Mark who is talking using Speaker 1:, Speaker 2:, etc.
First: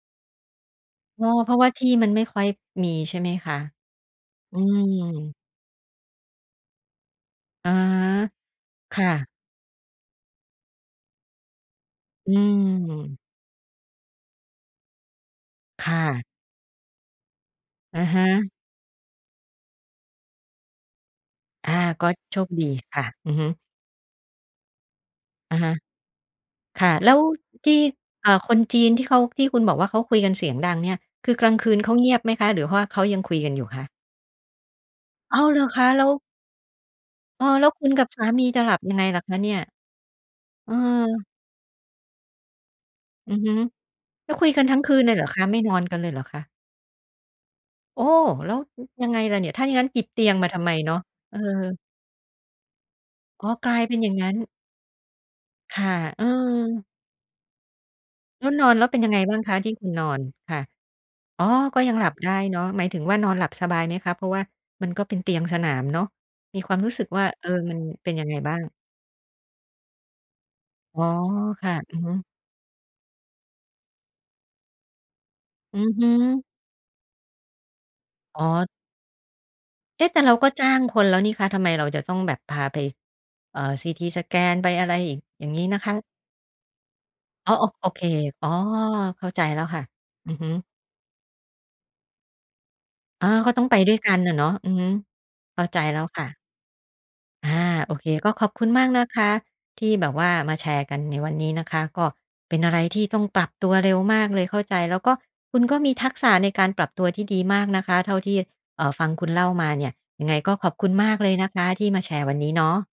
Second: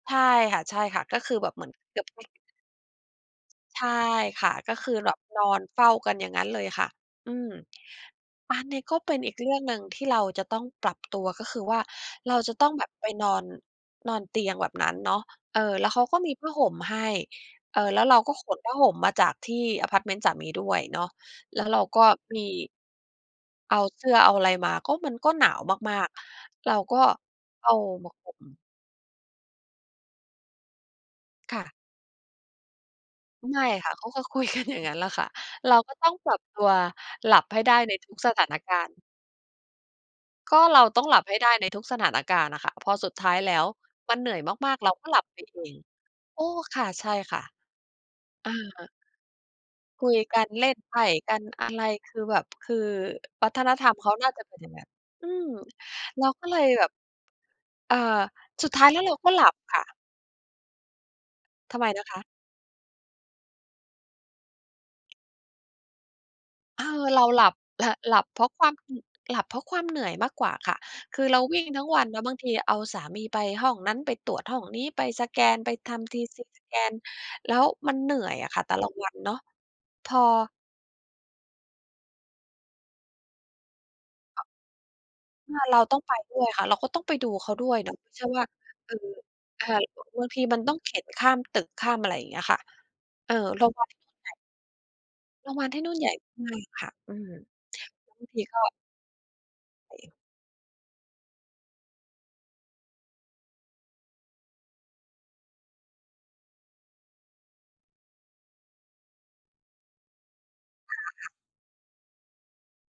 Speaker 1: ใช่ค่ะ ใช่ค่ะ ก็
Speaker 2: อ้อ
Speaker 1: คือแบ
Speaker 2: เพร
Speaker 1: บ
Speaker 2: าะ
Speaker 1: เหม
Speaker 2: ว
Speaker 1: ื
Speaker 2: ่
Speaker 1: อ
Speaker 2: า
Speaker 1: น
Speaker 2: ที่
Speaker 1: เกือ
Speaker 2: ม
Speaker 1: บ
Speaker 2: ันไ
Speaker 1: อ
Speaker 2: ม่
Speaker 1: ุ๊ย
Speaker 2: ค่อยมีใช่ไหมคะ?
Speaker 1: ใช่ ค่ะ
Speaker 2: อื
Speaker 1: ก็คือแบบ
Speaker 2: ม
Speaker 1: นอนเฝ้ากันอย่างงั้นเลยค่ะ อืม
Speaker 2: อา
Speaker 1: อันเนี้ยก
Speaker 2: ค
Speaker 1: ็
Speaker 2: ่
Speaker 1: เป็น
Speaker 2: ะ
Speaker 1: อีกเรื่องหนึ่งที่เราจะต้องปรับตัว ก็คือว่า
Speaker 2: อ
Speaker 1: เ
Speaker 2: ื
Speaker 1: ราจะต้องแบบไป
Speaker 2: ม
Speaker 1: นอน นอนเตียงแบบนั้นเนาะ เออ แ
Speaker 2: ค
Speaker 1: ล้ว
Speaker 2: ่
Speaker 1: เขาก็
Speaker 2: ะ
Speaker 1: มีผ้าห่มให้ เอ่อ แ
Speaker 2: อ
Speaker 1: ล้
Speaker 2: ะ
Speaker 1: วเร
Speaker 2: ฮ
Speaker 1: า
Speaker 2: ะ
Speaker 1: ก็ขนผ้าห่มมาจากที่อะพาร์ตเมนต์สามีด้วยเนาะ แล้ว
Speaker 2: อา
Speaker 1: เราก็
Speaker 2: ก็โช
Speaker 1: มี
Speaker 2: คดีค่ะ อือฮึ
Speaker 1: เอาเสื้อ เอาอะไรมา ก็มันก็หนา
Speaker 2: อะ
Speaker 1: ว
Speaker 2: ฮะ
Speaker 1: มาก ๆ เรา
Speaker 2: ค่ะ
Speaker 1: ก็
Speaker 2: แล้ว
Speaker 1: เอ
Speaker 2: ท
Speaker 1: า
Speaker 2: ี่
Speaker 1: มา
Speaker 2: เ
Speaker 1: ห
Speaker 2: อ่
Speaker 1: ่
Speaker 2: อ ค
Speaker 1: ม
Speaker 2: นจีนที่เขา ที่คุณบอกว่า เขาคุยกันเสียงดังเนี่ย คือกลา
Speaker 1: ค
Speaker 2: ง
Speaker 1: ่
Speaker 2: คื
Speaker 1: ะ
Speaker 2: นเขาเงียบไหมคะ? หรือว่าเขายังคุย
Speaker 1: ไ
Speaker 2: กัน
Speaker 1: ม
Speaker 2: อย
Speaker 1: ่
Speaker 2: ู่ค
Speaker 1: ค
Speaker 2: ะ?
Speaker 1: ่ะ เขาก็คุย กัน อย่างงั้นแหละค่ะ
Speaker 2: อ้าว! เหรอ
Speaker 1: เรา
Speaker 2: คะ?
Speaker 1: ก็
Speaker 2: แล้
Speaker 1: ต้อ
Speaker 2: ว
Speaker 1: งปรับตัวหลั
Speaker 2: เอ
Speaker 1: บ
Speaker 2: อ
Speaker 1: ให้
Speaker 2: แล้ว
Speaker 1: ได้
Speaker 2: คุ
Speaker 1: ใ
Speaker 2: ณ
Speaker 1: น
Speaker 2: กั
Speaker 1: ท
Speaker 2: บ
Speaker 1: ุก
Speaker 2: สา
Speaker 1: ส
Speaker 2: ม
Speaker 1: ถ
Speaker 2: ี
Speaker 1: าน
Speaker 2: จะหล
Speaker 1: ก
Speaker 2: ั
Speaker 1: า
Speaker 2: บ
Speaker 1: ร
Speaker 2: ย
Speaker 1: ณ
Speaker 2: ัง
Speaker 1: ์
Speaker 2: ไงล่ะคะเนี่ย?
Speaker 1: ก็
Speaker 2: เออ
Speaker 1: เราต้องหลับให้ได้ในทุกสถานการณ์น่ะ ค่ะ พอสุดท้
Speaker 2: อื
Speaker 1: าย
Speaker 2: อฮ
Speaker 1: แล
Speaker 2: ึ
Speaker 1: ้ว มันเหน
Speaker 2: แล้
Speaker 1: ื่
Speaker 2: ว
Speaker 1: อย
Speaker 2: คุยกัน
Speaker 1: มา
Speaker 2: ทั
Speaker 1: ก
Speaker 2: ้ง
Speaker 1: ๆ เร
Speaker 2: ค
Speaker 1: า
Speaker 2: ืน
Speaker 1: ก็
Speaker 2: เล
Speaker 1: ห
Speaker 2: ยเ
Speaker 1: ลั
Speaker 2: หร
Speaker 1: บ
Speaker 2: อ
Speaker 1: ไป
Speaker 2: คะ? ไ
Speaker 1: เ
Speaker 2: ม
Speaker 1: อ
Speaker 2: ่น
Speaker 1: ง
Speaker 2: อนกันเลยเหรอค
Speaker 1: โอ้
Speaker 2: ะ?
Speaker 1: ค่ะ ใช่ค่ะ
Speaker 2: โอ้!
Speaker 1: เอ
Speaker 2: แล้ว
Speaker 1: อ
Speaker 2: อ ยังไงล่ะเนี่ย? ถ้าอย่างงั้นติ
Speaker 1: ค
Speaker 2: ด
Speaker 1: ุ
Speaker 2: เ
Speaker 1: ย
Speaker 2: ตียง
Speaker 1: กั
Speaker 2: มา
Speaker 1: น
Speaker 2: ทำ
Speaker 1: เล
Speaker 2: ไ
Speaker 1: ่
Speaker 2: ม
Speaker 1: น
Speaker 2: เ
Speaker 1: ไ
Speaker 2: น
Speaker 1: พ
Speaker 2: าะ?
Speaker 1: ่ก
Speaker 2: เอ
Speaker 1: ั
Speaker 2: อ
Speaker 1: น อะไรคือแบบ คือ
Speaker 2: อ๋
Speaker 1: ว
Speaker 2: อ
Speaker 1: ัฒ
Speaker 2: ก
Speaker 1: น
Speaker 2: ลาย
Speaker 1: ธร
Speaker 2: เป
Speaker 1: ร
Speaker 2: ็
Speaker 1: ม
Speaker 2: น
Speaker 1: เ
Speaker 2: อ
Speaker 1: ข
Speaker 2: ย่า
Speaker 1: า
Speaker 2: งง
Speaker 1: น
Speaker 2: ั
Speaker 1: ่
Speaker 2: ้
Speaker 1: า
Speaker 2: น
Speaker 1: จะเป็นอย่างนั้น อืม
Speaker 2: ค่ะ
Speaker 1: เ
Speaker 2: เอ
Speaker 1: ราก็เลยแบ
Speaker 2: อ
Speaker 1: บ อ่า
Speaker 2: แล้วน
Speaker 1: ส
Speaker 2: อ
Speaker 1: ุด
Speaker 2: นแ
Speaker 1: ท
Speaker 2: ล้
Speaker 1: ้า
Speaker 2: ว
Speaker 1: ย
Speaker 2: เป
Speaker 1: แ
Speaker 2: ็
Speaker 1: ล้
Speaker 2: น
Speaker 1: ว
Speaker 2: ยั
Speaker 1: เร
Speaker 2: ง
Speaker 1: า
Speaker 2: ไง
Speaker 1: ก็
Speaker 2: บ้า
Speaker 1: ห
Speaker 2: ง
Speaker 1: ล
Speaker 2: ค
Speaker 1: ั
Speaker 2: ะ
Speaker 1: บ
Speaker 2: ที่
Speaker 1: ค่
Speaker 2: คุณ
Speaker 1: ะ
Speaker 2: นอน? ค่ะ อ๋อ
Speaker 1: ท
Speaker 2: ก็
Speaker 1: ำไม
Speaker 2: ยัง
Speaker 1: น
Speaker 2: หล
Speaker 1: ะ
Speaker 2: ับ
Speaker 1: คะ?
Speaker 2: ได้เนาะ หมายถึงว่า นอนหลับสบายไหมคะ? เพราะว่ามันก็เป็นเตียงสนามเนาะ มีควา
Speaker 1: เ
Speaker 2: ม
Speaker 1: ออ
Speaker 2: รู้สึก
Speaker 1: เ
Speaker 2: ว
Speaker 1: ร
Speaker 2: ่า
Speaker 1: าห
Speaker 2: เ
Speaker 1: ล
Speaker 2: ออ
Speaker 1: ับ
Speaker 2: มันเป็
Speaker 1: ห
Speaker 2: น
Speaker 1: ล
Speaker 2: ย
Speaker 1: ั
Speaker 2: ั
Speaker 1: บ
Speaker 2: งไง
Speaker 1: เพรา
Speaker 2: บ
Speaker 1: ะ
Speaker 2: ้า
Speaker 1: ค
Speaker 2: ง?
Speaker 1: วาม ห หลับเพราะความเหนื่อยมากกว่าค่ะ
Speaker 2: อ๋อ
Speaker 1: คือเราวิ่
Speaker 2: ค
Speaker 1: ง
Speaker 2: ่ะ
Speaker 1: ทั้ง
Speaker 2: อื
Speaker 1: ว
Speaker 2: อ
Speaker 1: ัน
Speaker 2: ฮึ
Speaker 1: นะ บางทีเอาสามีไปห้องนั้น ไปตรวจห้องนี้ ไปสแกน ไป
Speaker 2: อื
Speaker 1: ท
Speaker 2: อฮ
Speaker 1: ำ ทีซ
Speaker 2: ึ
Speaker 1: ีสแกน แล้วมันเหนื่อย
Speaker 2: อ๋
Speaker 1: อะค่ะ
Speaker 2: อ
Speaker 1: แต่ละวันเนาะ
Speaker 2: เอ๊
Speaker 1: พ
Speaker 2: ะ! แต
Speaker 1: อ
Speaker 2: ่เราก็จ้างคนแล้วนี่คะ ทำไมเราจะต้องแบบพาไป เอ่อ CT Scan ไปอะไรอีก อย่า
Speaker 1: ค
Speaker 2: งง
Speaker 1: ่
Speaker 2: ี
Speaker 1: ะ
Speaker 2: ้
Speaker 1: เ
Speaker 2: น
Speaker 1: รา
Speaker 2: ะค
Speaker 1: ต้อ
Speaker 2: ะ?
Speaker 1: งไปด้วยค่ะ เราก็ต้องไป ดูเ
Speaker 2: อ
Speaker 1: ข
Speaker 2: ๋อ
Speaker 1: า
Speaker 2: โ
Speaker 1: ด
Speaker 2: อ
Speaker 1: ้วย
Speaker 2: โอ
Speaker 1: เนาะ
Speaker 2: เค
Speaker 1: ไม่ใช่ว่
Speaker 2: อ
Speaker 1: า
Speaker 2: ๋อ
Speaker 1: เออ
Speaker 2: เข้าใจแล้
Speaker 1: ค
Speaker 2: ว
Speaker 1: ่ะ
Speaker 2: ค่ะ
Speaker 1: ล บา
Speaker 2: อื
Speaker 1: ง
Speaker 2: อ
Speaker 1: ที
Speaker 2: ฮึ
Speaker 1: มันต้อง เข็นข้ามตึก ข้ามอะไรอย่างเงี้ยค่ะ
Speaker 2: อ
Speaker 1: เ
Speaker 2: า
Speaker 1: อ่อ
Speaker 2: ก็ต
Speaker 1: โ
Speaker 2: ้
Speaker 1: ร
Speaker 2: อง
Speaker 1: ง
Speaker 2: ไป
Speaker 1: บา
Speaker 2: ด
Speaker 1: ล
Speaker 2: ้วยกัน
Speaker 1: ใหญ
Speaker 2: น่
Speaker 1: ่
Speaker 2: ะเนาะ อือฮึ
Speaker 1: โรง
Speaker 2: เข้
Speaker 1: บ
Speaker 2: า
Speaker 1: าล
Speaker 2: ใ
Speaker 1: ท
Speaker 2: จ
Speaker 1: ี่นู่
Speaker 2: แล
Speaker 1: น
Speaker 2: ้
Speaker 1: ใ
Speaker 2: ว
Speaker 1: หญ่
Speaker 2: ค่ะ
Speaker 1: มากค่ะ อืม
Speaker 2: อา โอเค
Speaker 1: บา
Speaker 2: ก
Speaker 1: ง
Speaker 2: ็
Speaker 1: ท
Speaker 2: ข
Speaker 1: ี
Speaker 2: อบ
Speaker 1: ก
Speaker 2: ค
Speaker 1: ็
Speaker 2: ุณมากนะคะ ที่แบบว่า มาแชร์กันในวันนี้นะคะ ก็เป็นอะไรที่ต้องปรับตัวเร็วมากเลย เข้าใจ แล้วก็คุณก็มีทักษะในการปรับตัวที่ดีมากนะคะ เท่าที่ อ่า ฟังคุณเล่ามาเนี่ย ยังไงก็ขอบคุ
Speaker 1: ไม
Speaker 2: ณ
Speaker 1: ่ห
Speaker 2: ม
Speaker 1: รอ
Speaker 2: า
Speaker 1: ก
Speaker 2: ก
Speaker 1: ค
Speaker 2: เ
Speaker 1: ่ะ
Speaker 2: ลยนะคะ ที่มาแชร์วันนี้เนาะ